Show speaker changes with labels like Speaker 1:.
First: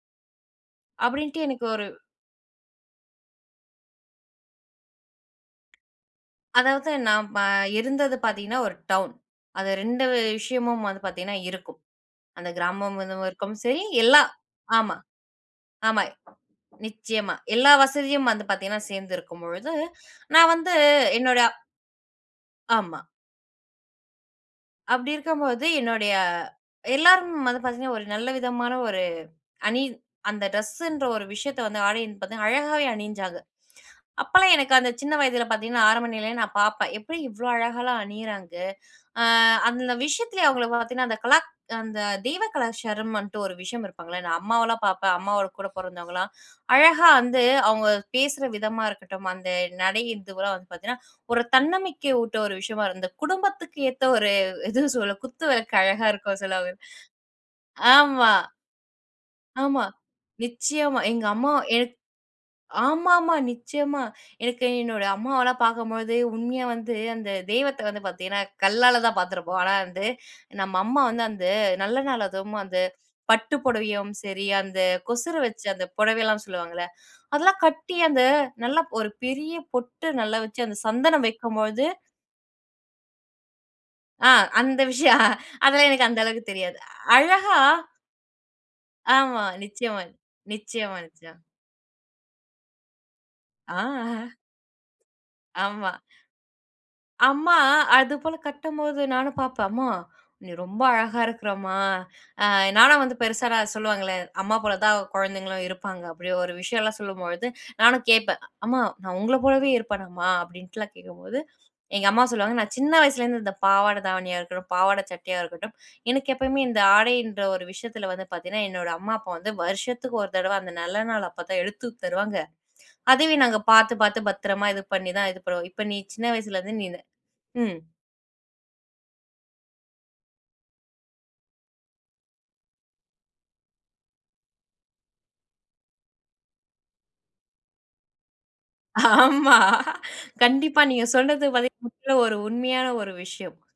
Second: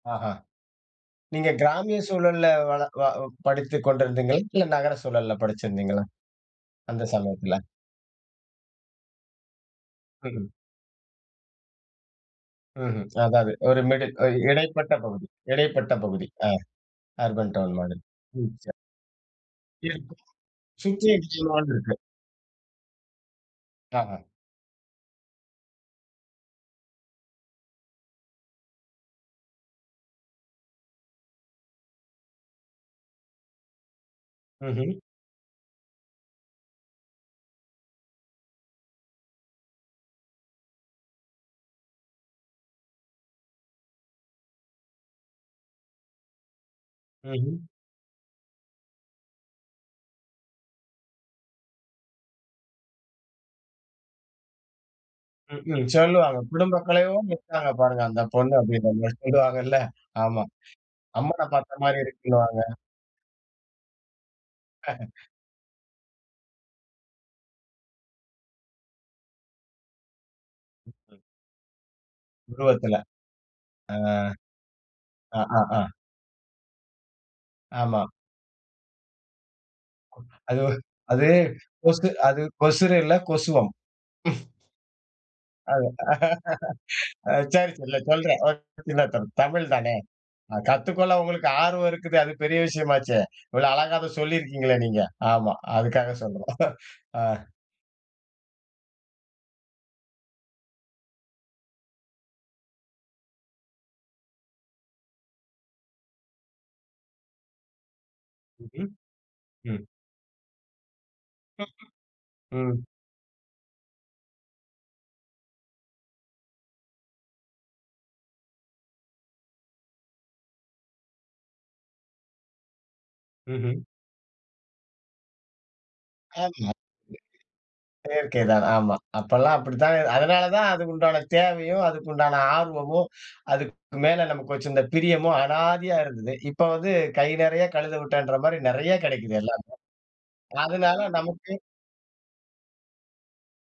Speaker 1: ஆஹ.
Speaker 2: அப்டீன்ட்டு
Speaker 1: நீங்க
Speaker 2: எனக்கு ஒரு
Speaker 1: கிராமிய சூழல்ல வள வ படித்துக் கொண்டிருந்தீங்களா? இல்ல, நகர சூழல்ல படிச்சிருந்தீங்களா?
Speaker 2: அதாவது
Speaker 1: அந்த
Speaker 2: நான் ம
Speaker 1: சமயத்துல.
Speaker 2: இருந்தது பாத்தீங்கன்னா, ஒரு டவுன். அது 2
Speaker 1: ம்ஹ்ம்.
Speaker 2: விஷயமும் வந்து பாத்தீங்கன்னா இருக்கும். அந்த கிராமம்
Speaker 1: ம்ஹ்ம்.
Speaker 2: இதுவும்
Speaker 1: அதாவது,
Speaker 2: இருக்கும்
Speaker 1: ஒரு
Speaker 2: சரி,
Speaker 1: மிடில்.
Speaker 2: எல்லா.
Speaker 1: ஒரு இடைப்பட்ட
Speaker 2: ஆமா.
Speaker 1: பகுதி இடைப்பட்ட
Speaker 2: ஆமா.
Speaker 1: பகுதி. அ
Speaker 2: நிச்சயமா
Speaker 1: அர்பன்
Speaker 2: எல்லா
Speaker 1: டவுன் மாதிரி.
Speaker 2: வசதியும் வந்து
Speaker 1: ம். சரி.
Speaker 2: பாத்தீங்கன்னா சேர்ந்து இருக்கும் பொழுது,
Speaker 1: இருக்கும்.
Speaker 2: நான் வந்து
Speaker 1: சுத்தி
Speaker 2: என்னோட
Speaker 1: [unintelligible] இருக்கும்.
Speaker 2: ஆமா.
Speaker 1: ஆஹம்.
Speaker 2: அப்டி இருக்கம்போது, என்னுடைய எல்லாரும் வந்து பாத்தீங்கன்னா ஒரு நல்ல விதமான ஒரு அணி. அந்த ட்ரெஸ்ஸுன்ற ஒரு விஷயத்த வந்து ஆடையின்னு பாத்தா, அழகாவே அணிஞ்சாங்க. அப்போலாம் எனக்கு, அந்த
Speaker 1: ம்ஹ்ம்.
Speaker 2: சின்ன வயதில பாத்தீங்கன்னா, ஆரம்ப நிலையிலயே நான் பாப்பேன். "எப்டி இவ்ளோ அழகாலாம் அணியிறாங்க?" அ அந்த விஷயத்லே அவங்கள பார்த்தீங்கன்னா, அந்த கலாக் அந்த தெய்வ கலாச்சாரமுன்ட்டு ஒரு விஷயம் இருப்பாங்கல்ல. நான் அம்மாவலாம் பாப்பேன். அம்மாவோட கூட பிறந்தவங்கலாம் அழகா வந்து,
Speaker 1: ம்ஹ்ம்.
Speaker 2: அவங்க பேசுற விதமா இருக்கட்டும், அந்த நடைங்கறதுலாம் வந்து பாத்தீங்கன்னா, ஒரு தன்னம்பிக்கை ஊட்ட ஒரு விஷயமா இருக்கும். அந்த குடும்பத்துக்கு ஏத்த ஒரு எதுவோ சொல்ல? குத்து
Speaker 1: ம்,
Speaker 2: விளக்கு
Speaker 1: ம்.
Speaker 2: அழகா
Speaker 1: சொல்வாங்க.
Speaker 2: இருக்குன்னு சொல்லுவாங்க.
Speaker 1: "குடும்பக்கலையோட இருக்காங்க, பாருங்க. அந்த
Speaker 2: ஆமா.
Speaker 1: பொண்ணு. "அப்டின்னு நம்மள சொல்லுவாங்கல்ல.
Speaker 2: ஆமா.
Speaker 1: ஆமா.
Speaker 2: நிச்சயமா. எங்க
Speaker 1: அம்மன
Speaker 2: அம்மா எ
Speaker 1: பார்த்த மாரி இருக்குன்னுவாங்க.
Speaker 2: ஆமாம்மா, நிச்சயமா. எனக்கு என்னோட அம்மாவலாம் பாக்கும்பொழுது, உண்மையா வந்து அந்த தெய்வத்த வந்து பாத்தீங்கன்னா கல்லால தான் பாத்துருப்போம். ஆனா வந்து, நம்ம அம்மா
Speaker 1: ம்.
Speaker 2: வந்து, அந்த நல்ல நாள் அதுவும் அந்த
Speaker 1: உருவத்துல.
Speaker 2: பட்டு
Speaker 1: அ.
Speaker 2: புடவையும் சரி, அந்த கொசுர வச்சு
Speaker 1: ஆஹாஹா.
Speaker 2: அந்த புடவையெல்லாம் சொல்லுவாங்கல்ல, அதெல்லாம் கட்டி,
Speaker 1: ஆமாம்.
Speaker 2: அந்த நல்ல ஒரு பெரிய பொட்டு நல்லா
Speaker 1: அது
Speaker 2: வச்சு,
Speaker 1: ஒரு
Speaker 2: அந்த சந்தனம்
Speaker 1: அதுவே
Speaker 2: வைக்கும்பொழுது
Speaker 1: கொசு அது கொசுறு இல்ல, கொசுவம்.
Speaker 2: அ. அந்த விஷயம்.
Speaker 1: அது.
Speaker 2: அதெல்லாம் எனக்கு அந்த அளவுக்கு தெரியாது.
Speaker 1: அ
Speaker 2: அழகா
Speaker 1: சரி சொல்ல்ல. சரி, சொல்றேன். [unintelligible]
Speaker 2: ஆமா.
Speaker 1: தமிழ் தானே.
Speaker 2: நிச்சயமா,
Speaker 1: அ
Speaker 2: நிச்சயமா,
Speaker 1: கத்துக்கொள்ள
Speaker 2: நிச்சயமா.
Speaker 1: உங்களுக்கு ஆர்வம் இருக்குதே. அது பெரிய விஷயமாச்சே. இவ்வளவு
Speaker 2: ஆ,
Speaker 1: அழகாக
Speaker 2: ஆஹ.
Speaker 1: சொல்லி இருக்கீங்களே நீங்க. ஆமா.
Speaker 2: ஆமா.
Speaker 1: அதுக்காக சொல்றோம். அ.
Speaker 2: அம்மா! அது போல கட்டும்போது, நானும் பாப்பேன். "அம்மா, நீ ரொம்ப அழகா இருக்குற அம்மா." அ நானும் வந்து பெருசானா, சொல்லுவாங்கல்ல, அம்மா போல தான் குழந்தைங்களும் இருப்பாங்க, அப்படி ஒரு விஷயம்லாம் சொல்லும்பொழுது, நானும் கேட்பேன், "அம்மா
Speaker 1: ம்ஹ்ம்.
Speaker 2: நான் உங்கள போலவே
Speaker 1: ம்.
Speaker 2: இருப்பேனா, அம்மா?" அப்பிடீன்ட்டுலாம் கேட்கும்போது, எங்க அம்மா சொல்லுவாங்க. நான்
Speaker 1: ம்
Speaker 2: சின்ன வயசுலேருந்து இந்த பாவாடை தாவணியா இருக்கட்டும், பாவாட சட்டையா இருக்கட்டும், எனக்கு எப்பவுமே இந்த ஆடையின்ற ஒரு விஷயத்துல வந்து பாத்தீங்கன்னா, என்னோட அம்மா, அப்பா வந்து வருஷத்துக்கு ஒரு தடவை. அந்த நல்ல நாள் அப்போ தான் எடுத்து தருவாங்க. அதையும் நாங்க
Speaker 1: ம்ஹ்ம்.
Speaker 2: பாத்து, பாத்து பத்தரமா இது பண்ணி தான் இது பண்ணுவோம். இப்ப நீ சின்ன
Speaker 1: ஆமா. [unintelligible]
Speaker 2: வயசிலருந்து நீனு ம்.
Speaker 1: செயற்கை தான். ஆமா. அப்பலாம் அப்டித்தான். அதனால தான் அதுக்கு உண்டான தேவையும், அதுக்கு உண்டான ஆர்வமும், அதுக்கு மேலே நமக்கு இந்த பிரியமும் அனாதையா இருந்தது. இப்ப வந்து "கை நிறையா கழுத விட்டான்ற" மாரி நிறையா கிடைக்குது.
Speaker 2: ஆமா.
Speaker 1: எல்லாமே.
Speaker 2: கண்டிப்பா
Speaker 1: அதனால
Speaker 2: நீங்க சொல்றது
Speaker 1: நமக்கு
Speaker 2: பாத்தீங்கன்னா முற்றிலும் ஒரு உண்மையான ஒரு விஷயம்.